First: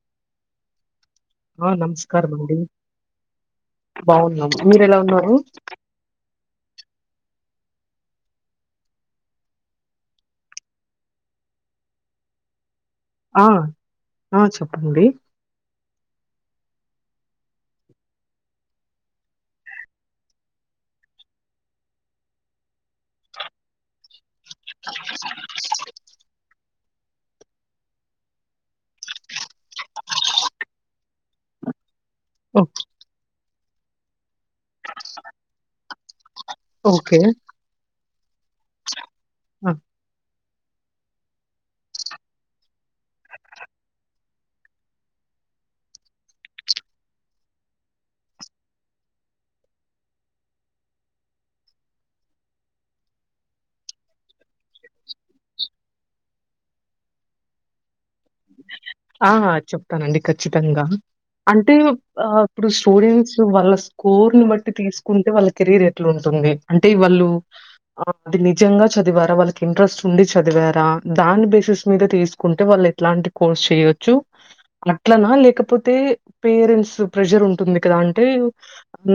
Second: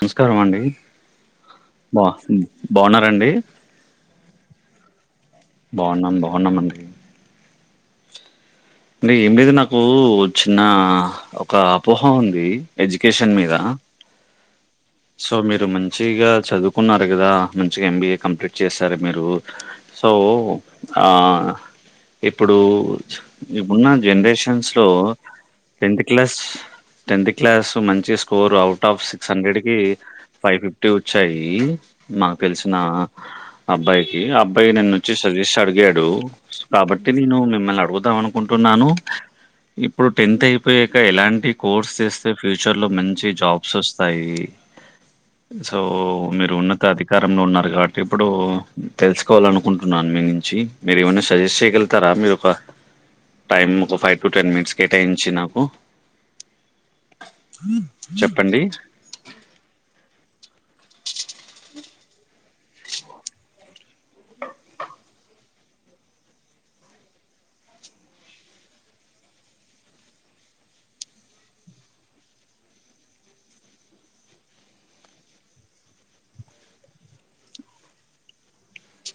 నమస్కారం అండి ఆ బా నమస్కారం అండి బాగున్నారండి బాగున్నాం మీరెలా ఉన్నారు బావున్నాం బావున్నాం అండి మీ మీద నాకు ఓ చిన్న ఒక అపోహ ఉంది ఎడ్యుకేషన్ ఆ మీద ఆ చెప్పండి సో మీరు మంచిగా చదువుకున్నారు కదా మంచిగా ఎం బి ఏ కంప్లీట్ చేసారు మీరు సో ఆ ఇప్పుడు ఇప్పుడున్న జనరేష న్స్ లో టెన్త్ క్లాస్ టెన్త్ క్లాస్ మంచి score out of six hundred కి ఫైవ్ ఫిఫ్టీ వచ్చాయి మాకు ఓ తెలిసిన అబ్బాయికి అబ్ బ్బాయ్ నన్నొచ్చి సజ్జెస్ అడిగాడు కాబట్టి ఓకే నేను మిమ్మల్ని అడుగుతాం అనుకుంటున్నాను ఆ ఇప్పుడు టెన్త్ అయిపోయాక ఎలాంటి కోర్స్ చేస్తే ఫ్యూచర్ లో మంచి జాబ్స్ వస్తాయి సో మీరు ఉన్నత అధికారంలో ఉన్నారు కాబట్టి ఇప్పుడు తెలుసుకోవాలనుకుంటున్న మీ నుంచి మీరు ఏమన్నా సజెస్ట్ చేయగలుగుతారా మీరు ఒక టైమ్ ఒక ఫైవ్ టు టెన్ మినిట్స్ కేటాయించి నాకు చెప్పండి ఆ చెప్తానండి ఖచ్చితంగా అంటే ఆ ఇప్పుడు స్టూడెంట్స్ వల్ల కోర్ ని బట్టి తీసుకుంటే వాళ్ళ కెరీర్ ఎట్లా ఉంటుంది అంటే వాళ్ళు అది నిజంగా చదివారా వాళ్ళకి ఇంట్రెస్ట్ ఉండి చదివారా దాని బేసిస్ మీద తీసుకుంటే వాళ్ళు ఇట్లాంటి కోర్స్ చేయొచ్చు అట్లనా లేకపోతే పేరెంట్స్ ప్రేజర్ ఉంటుంది కదా అంటే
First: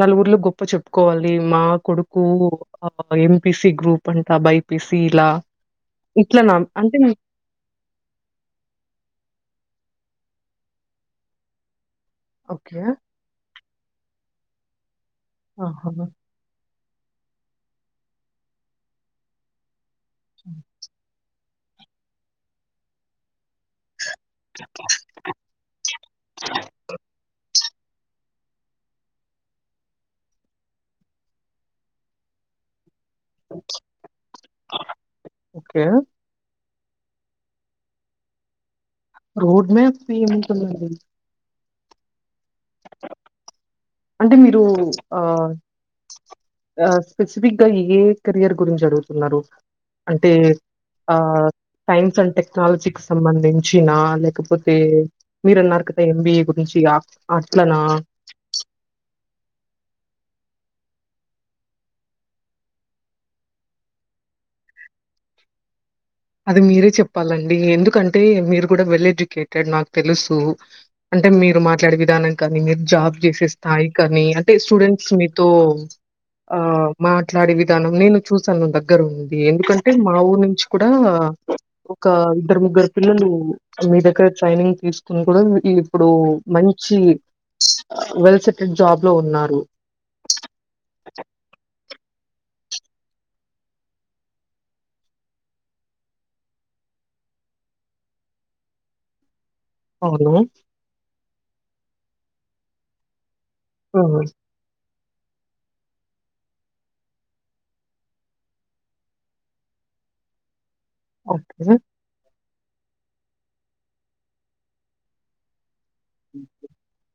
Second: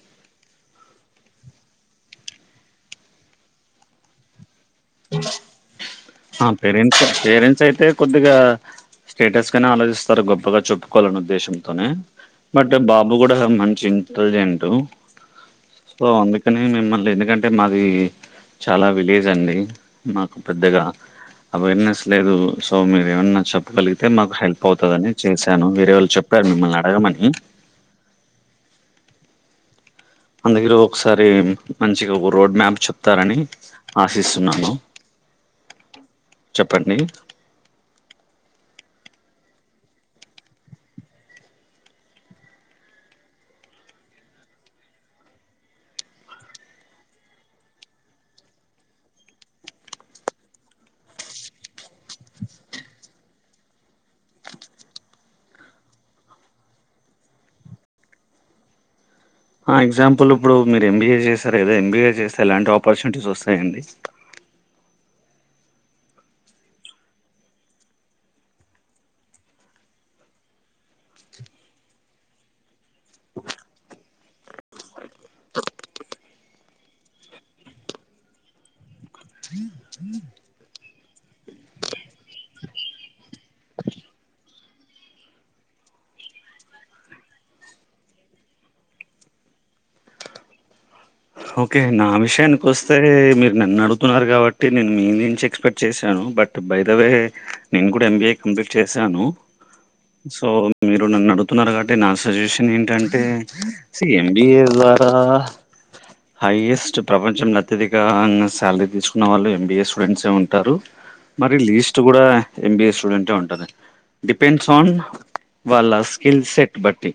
నలుగురిలో గొప్ప చెప్పుకోవాలి మా కొడుకు ఆ ఎంపిసి గ్రూప్ అంటా బైపిసి ఇలా ఆ ఇట్లనా? అంటే పేరెంట్స్ మీ- పేరెంట్స్ అయితే కొద్దిగా స్టేటస్ గానే ఆలోచిస్తారు గొప్పగా చెప్పుకోవాలన్న ఉద్దేశంతోనే బట్ ఓకే. బాబు కూడా మంచి ఇంటలిజెంట్ ఆహా! సో అందు కానీ మిమ్మల్ని ఎందుకంటే మాది చాలా విలేజ్ అండి మాకు పెద్దగా అవేర్నెస్ లేదు సో మీరు ఏమన్నా చెప్పగలిగితే మాకు హెల్ప్ అవుతదని చేసాం ను వేరే వాళ్ళు చెప్పారు మిమ్మల్ని అడగమని అందుగర ఒకసారి మంచిగా ఒక రోడ్ మ్యాప్ప్ చే తారని ఆశిస్తున్నాను ఓకే. చెప్పండి రోడ్ మ్యాప్ ఏముంటుందండి అంటే మీరు ఆ ఆ స్పెసిఫిక్గా ఏ కెరియర్ గురించి అడుగుతున్నారు అంటే ఆ సైన్స్ అండ్ టెక్నాలజీకి సంబంధించిన లేకపోతే మీరన్నరు కదా ఎంబిఏ గురించి అట్లనా హా ఎగ్జాంపుల్ ఇప్పుడు మీరు ఎంబీఏ చేశారు కదా ఎంబీఏ చేస్తే ఎలాంటి ఆపర్చునిటీస్ వస్తాయండి అది మీరే చెప్పాలండి ఎందుకంటే మీరు కూడా వెల్ ఎడ్యుకేటెడ్ నాకు తెలుసు అంటే మీరు మాట్లాడే విధానం కానీ మీరు జాబ్ చేసే స్థాయీ కానీ అంటే స్టూడెంట్స్ మీతో ఆ మాట్లాడే విధానం నేను చూసాను దగ్గర ఉండి ఎందుకంటే మా ఊరి నుంచి కూడా కూడా ఒక ఇద్దరు ముగ్గురు పిల్లలు మీ దగ్గర ట్రైనింగ్ తీసుకుని కూడా ఇప్పుడు మంచి వెల్ సెటిల్డ్ జాబ్ లో ఉన్నారు ఓకే నా విషయానికి వస్తే మీరు నన్ను అడుగుతున్నారు కాబట్టి నేను మీ నుంచి ఎక్స్పెక్ట్ చేశాను బట్ బైదవే నేను కూడా ఎంబీఏ కంప్లీట్ చేశాను అవును. సో మీరు నన్ను అడుగుతున్నారు కాబట్టి నా సజెషన్ ఏంటంటే సి హ్మ్. ఎంబిఏ ద్వారా హైయెస్ట్ ప్రపంచంలో అత్యధిక శాలరీ తీసుకున్న వాళ్ళు ఎంబిఏ స్టూడెంట్స్ ఉంటారు మరి ఓకే. లీస్ట్ కూడా ఎంబిఎ స్టూడెంట్ ఉంటారు డిపెండ్స్ ఆన్ వాళ్ళ స్కిల్ సెట్ బట్టి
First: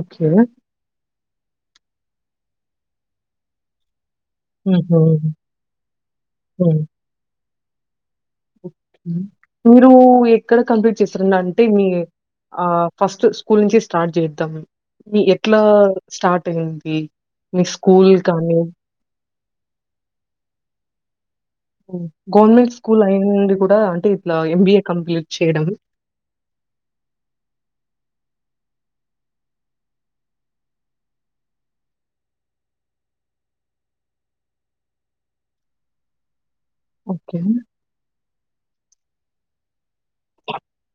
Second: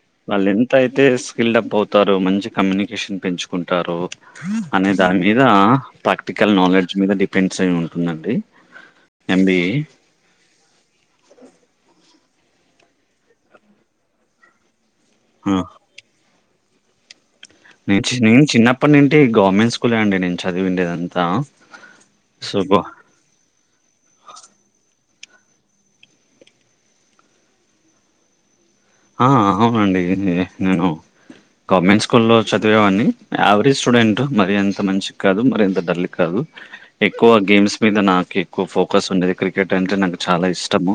ఓకే. వాళ్ళు ఎంత అయితే స్కిల్ డప్ అవుతారు మంచి కమ్యూనికేషన్ పెంచుకుంటారు అనే హుహు. దాని మీద ప్రాక్టికల్ హ్మ్. నాలెడ్జ్ మీద డీప్ పెన్స్ ఐ ఉంటుందండి ఎంబిఏ మీరు ఎ ఎక్కడ కంప్లీట్ చేస్తార అంటే మీ ఆ ఫస్ట్ స్కూల్ నుంచి స్టార్ట్ చేద్దాం. మీ ఎట్లా స్టార్ట్ అయింది. మీ స్కూల్ నెంషినెన్ కానీ చిన్నప్పటి నుంటి గవర్నమెంట్ స్కూలే అండి నేను చదివిందంతా. గవర్నమెంట్ స్కూల్ అయిండి కూడా అంటే ఇట్లా ఎంబిఏ కంప్లీట్ చేయడం. ఆ అవునండి నే నేను గవర్నమెంట్ స్కూల్లో చదివేవాన్నని యావరేజ్ స్టూడెంట్ మరి ఎంత మంచికి కాదు మరి అంతా డల్ కాదు ఎక్కువ ఓకే. ఓకే. గేమ్స్ మీద నాకు ఎక్కువ ఫోకస్ ఉండేది క్రికెట్ అంటే నాకు చాలా ఇష్టము.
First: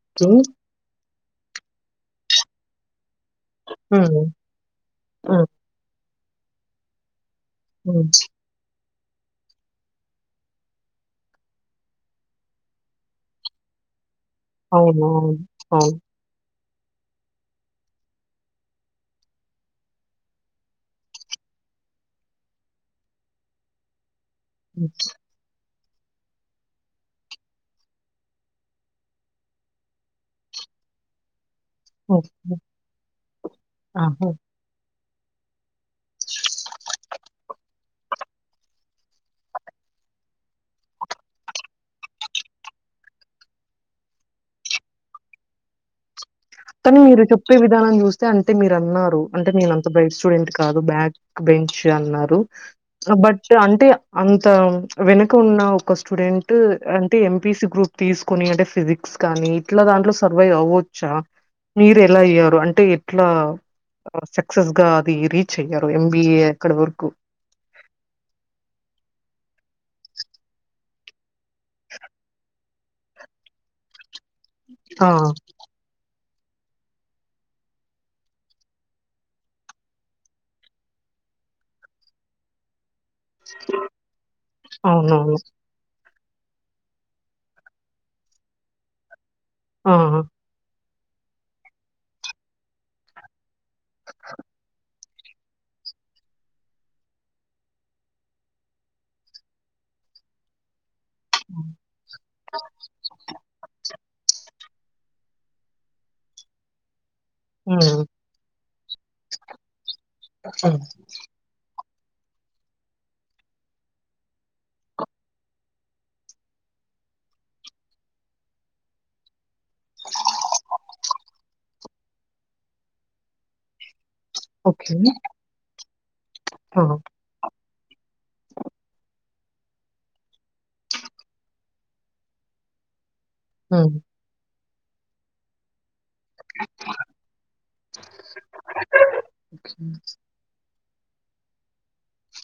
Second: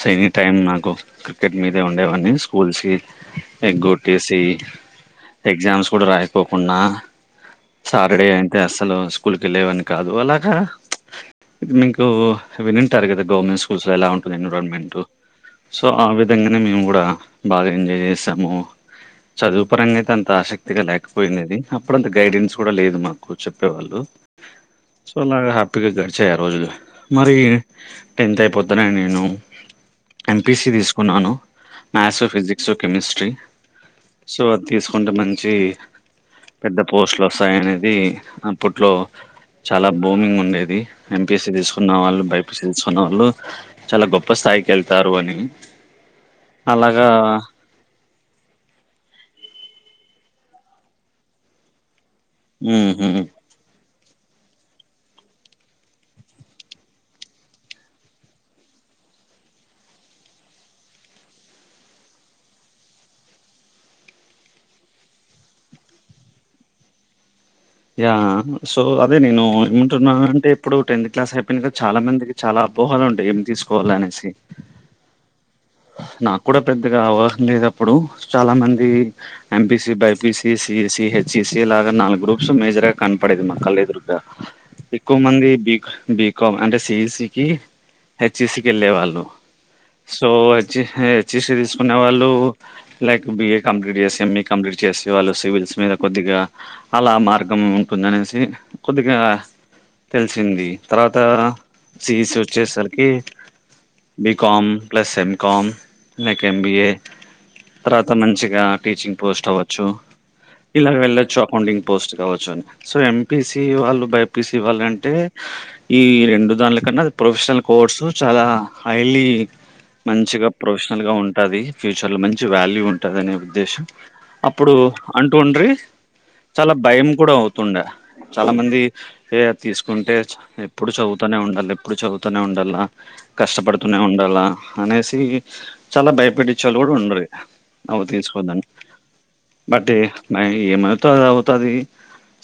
స ఎనీ హ్మ్. టైమ్ నాకు క్రికెట్ మీదే ఉండేవన్నీ స్కూల్స్ ఎగ్ హ్మ్. కొట్టేసి హ్మ్. ఎగ్జామ్స్ కూడా రాయిపోకుండా సాటర్డే. తే అసలు స్కూల్ కి వెళ్ళవని కాదు అలాగా. మీకు వినింటారు కదా గవర్నమెంట్ స్కూల్స్ లో ఎలా ఉంట ఎన్విరాన్మెంట్ అవును. అవును. సో అవును. ఆ విధంగానే మేము కూడా బాగా ఎంజాయ్ చేసాము. చదువు పరంగా అయితే అంత ఆసక్తిగా లేకపోయినది అప్పుడు అంత గైడెన్స్ కూడా లేదు మాకు చెప్పేవాళ్ళు. అ సో అలాగా హ్యాపీగా గడిచాయి ఆ రోజులు మరి టెన్త్ అయిపోతనే నేను ఎంపీసి తీసుకున్నాను మ్యాథ్స్ ఓకే. ఫిజిక్స్ కెమిస్ట్రీ ఆహా! సో అ తీసుకుంటే మంచి పెద్ద పోస్ట్లు వస్తాయినేది అప్పట్లో చాలా బూమింగ్ ఉండేది ఎంపీసి తీసుకున్న వాళ్ళు బైపిస తీసుకున్న వాళ్ళు. చాలా గొప్ప స్థాయికి వెళ్తారు అని. కానీ అలాగా మీరు చెప్పే. విధానం చూస్తే అంటే మీరు అన్నారు అంటే నేను అంత బైట్ స్టూడెంట్ కాదు బ్యాక్ బెంచ్ అన్నారు. ఉహు హా‌ బట్ అంటే అంతా వెనుక ఉన్న ఒక స్టూడెంట్ అంటే ఎంపీసి గ్రూప్ తీసుకొని అంటే ఫిజిక్స్ కానీ ఇట్లా దాంట్లో సర్వైవ్ అవ్వచ్చా. మీరు ఎలా అయ్యారు అంటే ఎట్లా. సక్సెస్ గా అది రీచ్ అయ్యారు ఎంబిఏ అక్కడ వరకు. యా సో అదే నేను ఏమంటున్నా అంటే ఇప్పుడు టెన్త్ క్లాస్ అయిపోయినా కదా చాలా మంది. చాలా అపోహాలు ఉంటాయి ఏమి తీసుకోవాల అనేసి. ఆవ్ నాకు కూడా పెద్దగా అవాహన లేదు అప్పుడు చాలా మంది ఎంపీసి బైపిసి సిఈసి హెచ్సిసి లాగా నాలుగు గ్రూప్స్ మేజర్. కనపడేది మా కళ్ళు ఎదురుగా ఎక్కువ అవునవును మంది బీక్ బీక్ కం. అంటే సిఈసికి హెచ్ఈసికి వెళ్ళే వాళ్ళు ఆ సో హెచ్సి తీసుకునే వాళ్ళు లైక్ బిఏ కంప్లీట్ చేసి ఎంఈ కంప్లీట్ చేసి. వాళ్ళు సివిల్స్ మీద కొద్దిగా అలా మార్గం ఉంటుందనేసి కొద్దిగా. తెలిసింది. తర్వాత సిఈసి వచ్చేసరికి బికమ్ ప్లస్ ఎం కామ్ లేక్ ఎంబీఏ హ్మ్ తర్వాత మంచిగా టీచింగ్ పోస్ట్ అవ్వచ్చు. హ్మ్ ఇలా వెళ్ళొచ్చు. ఫౌండింగ్ పోస్ట్ కావచ్చు అని సో ఎంపీసి వాళ్ళు బైపీసి వాళ్ళు అంటే. ఈ రెండు దాన్లకన్నా ప్రొఫెషనల్ కోర్సు చాలా హైలీ మంచిగా ప్రొఫెషనల్ గా ఉంటది ఫ్యూచర్లో మంచి వ్యాల్యూ ఉంటది అనే ఉద్దేశం. అప్పుడు ఓకే అంటూండ్రి చాలా ఆ భయం కూడా అవు తుండ చాలా మంది ఏ తీసుకుంటే ఎప్పుడు చదువుతానే ఉండాలి ఎప్పుడు చదువుతూనే ఉండాల హ్మ్ కష్టపడుతూనే ఉండాలా అనేసి చాలా భయపెట్టిచే వాళ్లు కూడా ఉండ్రి అవి తిసుకోవద్దన్ని బట్ మై ఎమై తే అది అవుతది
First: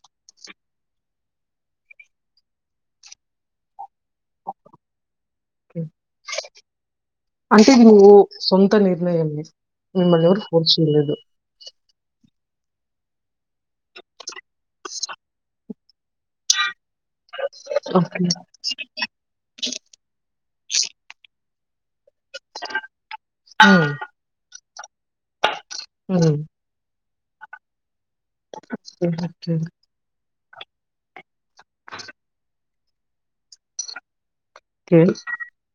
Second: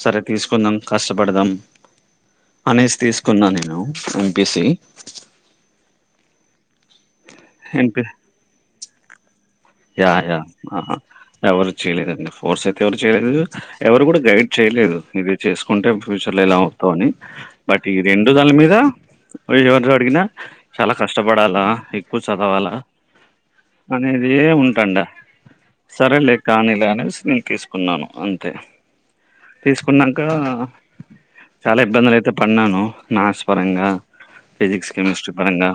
సరే తీసుకుందాం కష్టపడదాం అనేసి తీసుకున్నా నేను ఎంపిసి అంటే ఎంపీ నువ్వు సొంత నిర్ణయమే యా మిమ్మల్ని యా ఎవరు ఫోర్స్ ఆహా చేయలేదు ఎవరు చేయలేదండి ఫోర్స్ అయితే ఎవరు చేయలేదు ఎవరు కూడా గైడ్ చేయలేదు ఇది చేసుకుంటే ఫ్యూచర్లో ఎలా అవుతావు అని బట్ ఈ ఓకే రెండు దానిల మీద పొయి ఎవర్ని అడిగినా చాలా కష్టపడాలా కువ చదవాల హ్మ్ అనేదే ఉంటాండా సరేలే హ్మ్ కానీలే అనేసి నేను తీసుకున్నాను అం ఓకే ఓకే కున్నంక చాలా ఇబ్బందులు అయితే పడినాను మ్యాక్స్ పరంగా ఫిజిక్స్ కెమిస్ట్రీ పరంగా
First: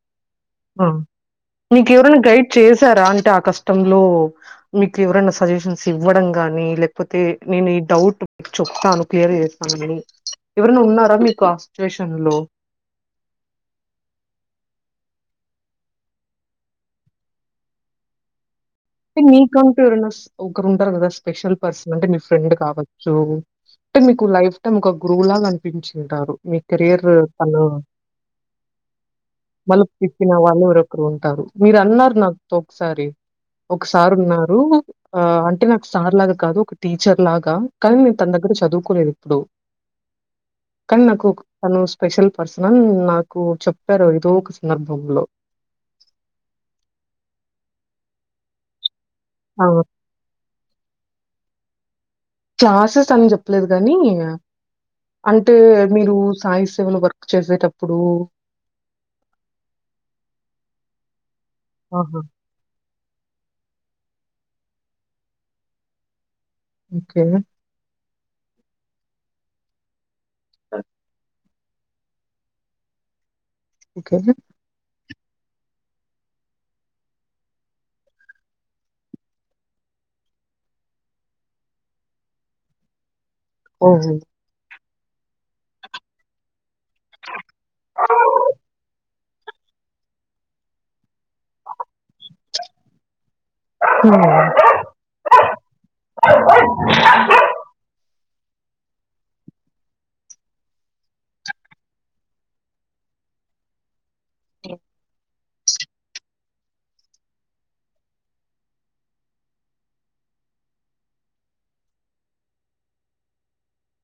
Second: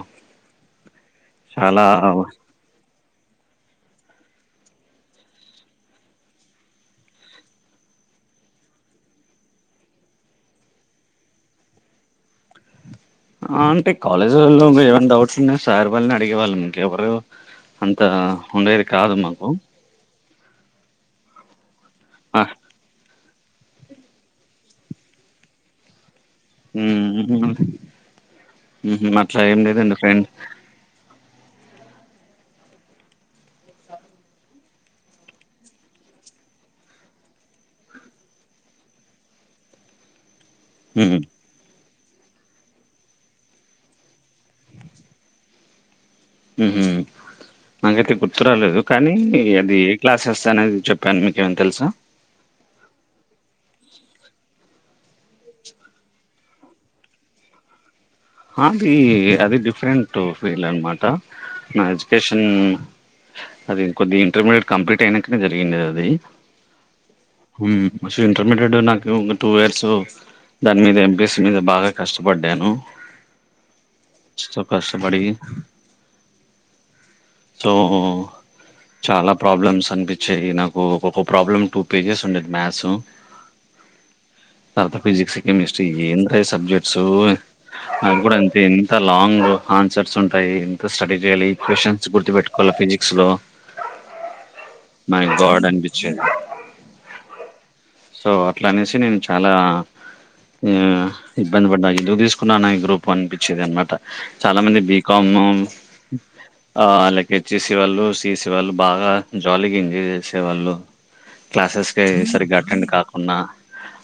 చాలా నికు ఎవరైన గైడ్ చేశారా అంటే ఆ కష్టంలో మీకు ఎవరన్నా సజెషన్స్ ఇవ్వడం గానీ లేకపోతే నేను ఈ డౌట్ చెప్తాను క్లియర్ చేస్తానని ఎవరన్నా ఉన్నారా మీకు ఆ సిచ్యువేషన్‌లో అంటే కాలేజీలల్లో ఏవైనా డౌట్స్ ఉన్నా సార్ వాళ్ళని అడిగే వాళ్ళం ఇంకేవరు అంత ఉండేది అంటే మీకంటూ ఎవరన్నా ఒకరు ఉంటరు కదా స్పెషల్ పర్సన్ అంటే మీ ఫ్రెండ్ కావచ్చు అంటే మీకు లైఫ్ టైం ఒక గురువు లాగా అనిపించింటారు మీ కెరియర్ తను మ్మ్ అట్లా ఏం మలుపు లేదండి ఫ్రెండ్ తిప్పిన వాళ్ళు ఎవరో ఒకరు ఉంటారు మీరు అన్నారు నాతో ఒకసారి ఒక సారు ఉన్నారు ఆ అంటే నాకు సార్ లాగా కాదు ఒక టీచర్ లాగా కానీ నేను తన దగ్గర చదువుకోలేదు ఎప్పుడు కానీ మ్మ్ నాకు ఒక తను స్పెషల్ పర్సన్ నాకు చెప్పారు ఏదో ఒక సందర్భంలో మ్మ్ఉహ్మ్ నాకైతే గుర్తు రాలేదు కానీ ఆ! అది క్లాసెస్ అనేది చెప్పాను మీకేమన్న తెలుసా క్లాసెస్ అని చెప్పలేదు గనీ ఇంగ అంటే మీరు సాయి సేవలో వర్క్ చేసేటప్పుడు అది అది డిఫరెంట్ ఫీల్డ్ అనమాట నా ఆహా! ఎడ్యుకేషన్ అది కొద్దిగ ఇంటర్మీడియెట్ కంప్లీట్ అయినంకనే జరిగిండేది అది ఓకే ఉమ్మ్ ఫస్ట్ ఇంటర్మీడియట్ నాకు టూ ఇయర్స్ దాని మీద ఎంబిఎస్ మీద బాగా కష్టపడ్డాను ఓకే సో కష్టపడి సో చాలా ప్రాబ్లమ్స్ అనిపించాయి నాకు ఒక్కొక్క ప్రాబ్లం టూ పేజెస్ ఉండేది మ్యాథ్స్ ఓహో తర్వాత ఫిజిక్స్ కెమెస్ట్రీ ఏందిరా ఈ సబ్జెక్ట్స్ నాకు కూడా అంతే ఎంత లాంగ్ ఆన్సర్స్ ఉంటాయి ఎంత స్టడీ చేయాలి క్వ్చన్స్ గుర్తుపెట్టుకోవాల ఫిజిక్స్ లో మై గాడ్ అనిపించేది సో అట్లా అనేసి నేను చాలా ఇబ్బంది పడ్డా ఎందుకు తీసుకున్నాన ఈ గ్రూప్ అనిపించేది అనమాట చాలా మంది బికమ్ ఆ లైక్ వచ్చేసి వాళ్ళు సీఈసీ వాళ్ళు బాగా జాలీగా ఎంజాయ్ చేసేవాళ్ళు క్లాసెస్ కే సరిగ్గా అటెండ్ కాకున్న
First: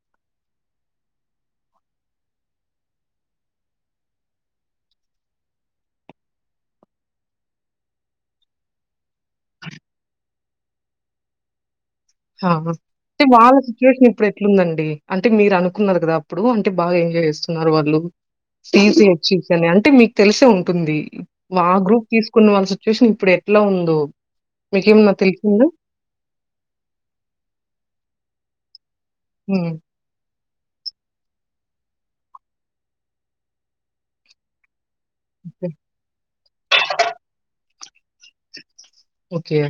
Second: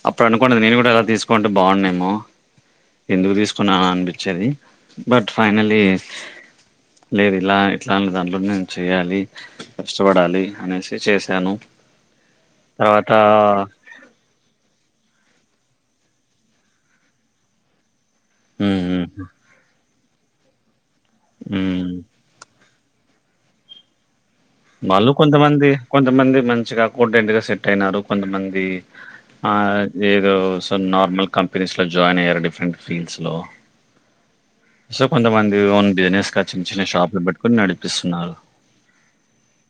అప్పుడు అనుకొనేది నేను కూడా అలా తీసుకుంటే బాగున్నేమో ఎందుకు తీసుకున్నానా అనిపించేది బట్ ఫైనల్లి లేదు ఇలా ఇట్లానే దాంట్లోనే నేను చేయ్యాలి కష్టపడాలి అనేసి చేశాను హ తర్వాత అంటే వాల సిచు సిచువేషన్ ఇప్పుడు ఎట్లుందండి అంటే మీరు అనుకున్నారు కదా అప్పుడు అంటే బాగా ఎంజాయ్ చేస్తున్నారు వాళ్ళు సిఈసి మ్మ్ హెచ్ఈసి అని అంటే మీకు తెలిసే ఉంటుంది మా మ్మ్ గ్రూప్ తీసుకున్న వాళ్ళ సిచ్యువేషన్ ఇప్పుడు ఎట్లా ఉందో వాళ్ళు మీకేమన్నా తెలిసిందా? కొంతమంది కొంతమంది మంచిగా అకౌంటెంటుగా సెట్ అయినారు కొంతమంది ఆ హ్మ్. ఏదో సో నార్మల్ కంపెనీస్లో జాయిన్ అయ్యారు డిఫరెంట్ ఫీల్డ్స్లో సో కొంతమంది ఓకే. ఓన్ బిజినెస్ గా చిన్న చిన్న షాప్లు పెట్టుకుని నడిపిస్తున్నారు ఓకే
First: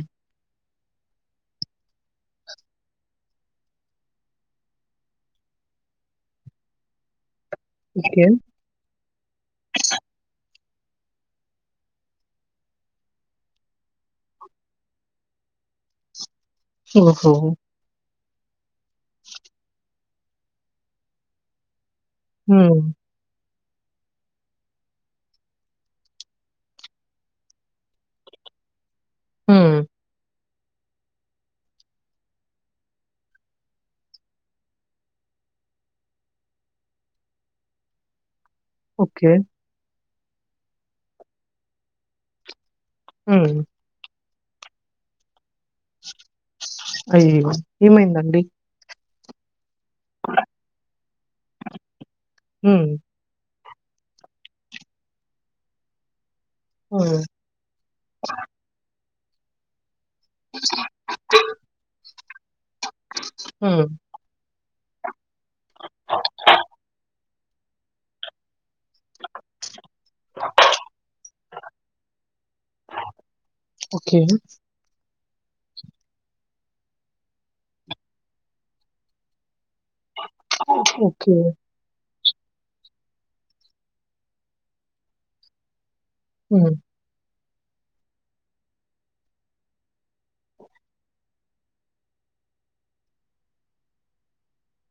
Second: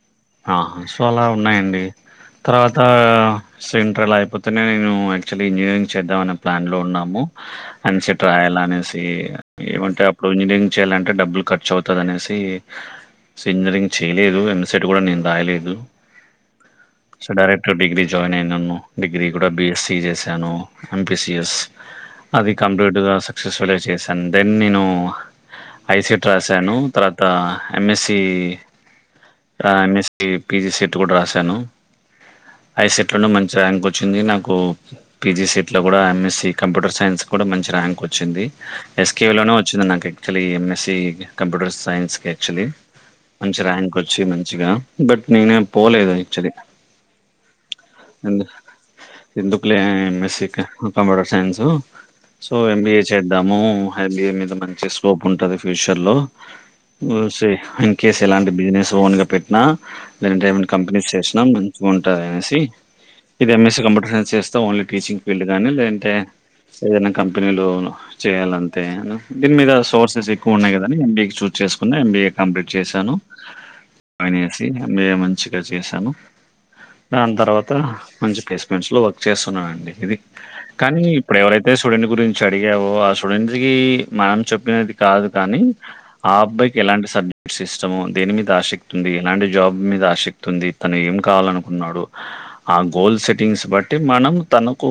సో అలా ఉన్నాయండి తర్వాత సేమ్ట్రల్ అయిపోతేనే నేను యాక్చువల్లీ ఇంజనీరింగ్ చేద్దామనే ప్లాన్ లో ఉన్నాము ఎంసెట్ ఓకే. రాయాలనేసి ఏమంటే అప్పుడు ఇంజనీరింగ్ చేయాలంటే డబ్బులు ఖర్చు అవుతది అనేసి స ఇంజనీరింగ్ చేయ లేదు ఎంసెట్ కూడా నేను రాయలేదు సో ఓహో! డైరెక్ట్ డిగ్రీ జాయిన్ అయి నను డిగ్రీ కూడా బీఎస్సి చేశాను ఎంపిసిఎస్ అది హ్మ్. కంప్లీట్గా సక్సెస్ఫుల్గా చేశాను దెన్ నేను ఐ సేట్ రాసాను తర్వాత MSc hmm. MSc PG CET కూడా రాసాను ఐసెట్ లోను మంచి ర్యాంక్ వచ్చింది నాకు పీజీ సేట్లో కూడా ఎంఎస్సి కంప్యూటర్ సైన్స్ కూడా మంచి ర్యాంక్ వచ్చింది ఓకే. ఎస్కే లోనే వచ్చింది నాకు actually MSc computer science actually hmm. మంచి ర్యాంక్ వచ్చి మంచిగా బట్ నేనే పోలేదు ఎక్చవలి అయ్యయ్యో! ఏమైందండి? ఎ ఎందుకులే MSc computer science so hmm. MBA చేద్దాము ఎం బి ఎ మీద మంచి స్కోప్ ఉంటది ఫ్యూచర్ లో హ్మ్. కే ఎలాంటి బిజినెస్ ఓన్ గా లేదంటే ఏమన్నా కంపెనీస్ చేసిన మంచిగా ఉం టా అనేసి ఇది ఎంఎస్ హ్మ్. కంప్యూటర్ సైన్స్ చేస్తా ఓన్లీ టీచింగ్ ఫీల్డ్ గానీ లేదంటే ఏదైనా కంపెనీలో చేయాలంతే దీని మీద సోర్సెస్ ఎక్కువ ఉన్నాయి కదని ఎం బీ ఎ చూ చేసుకున్న ఎంబీఏ కంప్లీట్ చేశాను ఓకే. అనేసి ఎంబీఏ మంచిగా చేశాను దాని తర్వాత మంచి ఫేస్మెంట్స్ లో వర్క్ చేస్తున్నామండి ఇది కానీ ఓకే. ఇప్పుడు ఎవరైతే తే స్టూడెంట్ గురించి అడిగావో ఆ స్టూడెంట్ కి మనం చెప్పినది కాదు కానీ ఆ హ్మ్. అబ్బాయికి ఎలాంటి సబ్జెక్ట్స్ ఇష్టమో, దేని మీద ఆశక్ ది ఎలాంటి జాబ్ మీద ఆసక్తి ఉంది, తను ఏం కావాలనుకున్నాడు? ఆ గోల్ సెట్టింగ్స్ బట్టి మనం తనకు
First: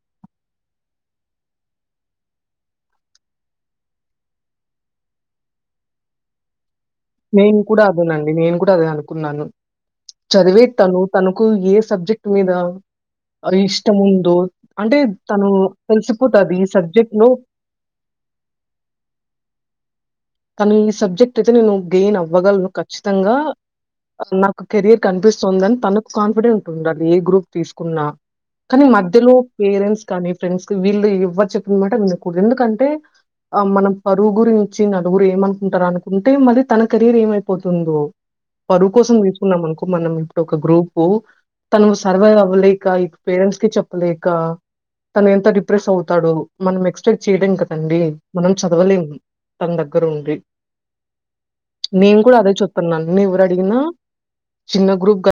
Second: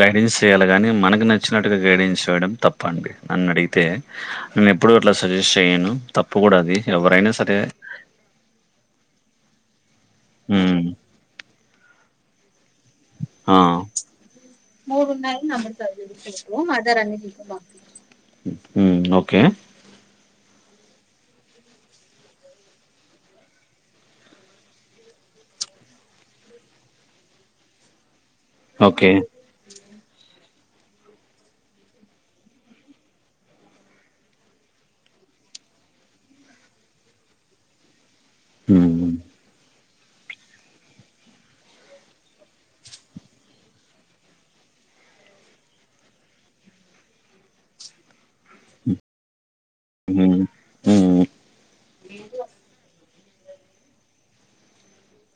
గైడెన్స్ చేయాలి గని, మనకు నచ్ చ్చినట్టుగా గైడిన్స్ చేయడం తప్పండి నన్నడిగితే నేను ఎప్పుడు అట్లా సజెస్ట్ చెయ్యను, తప్పు గుడ అది ఎవరైనా నేను సరే కూడా అదేనండి, నేను కూడా అదే అనుకున్నాను. చదివేది హ్మ్. తను, తనకు ఏ సబ్జెక్ట్ మీద ఆ! ఇష్టం ఉందో, అంటే తను తెలిసిపోతది ఈ సబ్జెక్ట్ లో ఉమ్ ఓకే తను ఈ సబ్జెక్ట్ అయితే నేను గెయిన్ అవ్వగలను ఖచ్చితంగా. అసల్ నాకు కెరయర్ కనిపిస్తుందని తనకు కాన్ఫిడెంట్ ఉండాలి, ఏ గ్రూప్ తీసుకున్నా కానీ ఓకే. మధ్యలో పేరెంట్స్ కానీ ఫ్రెండ్స్ వీళ్ళు ఎవ్వరు చెప్పిన మాట వినకూడదు, ఎందుకంటే ఆ మనం పరువు గురించి న ఎవరు ఏమనుకుంటారా అనుకుంటే, మళ్ళీ తన కెరీయర్ ఏమైపోతుందో, పరువు ఉమ్ కోసం తీసుకున్నాం అనుకో మనం ఇప్పుడు ఒక గ్రూపు తను సర్వైవ్ అవ్వలేక, ఇటు పేరెంట్స్ కి చెప్పలేక తను ఎంత డిప్రెస్ అవుతాడో, మనం ఎక్స్పెక్ట్ చేయలేం కదండి, మనం చదవలేం. తను దగ్గరుండి. ఉమ్ ఉమ్ నేను గుడా అదే చెప్తూన్నాను, నీ ఎవరు అడిగినా చిన్న గ్రూప్ గ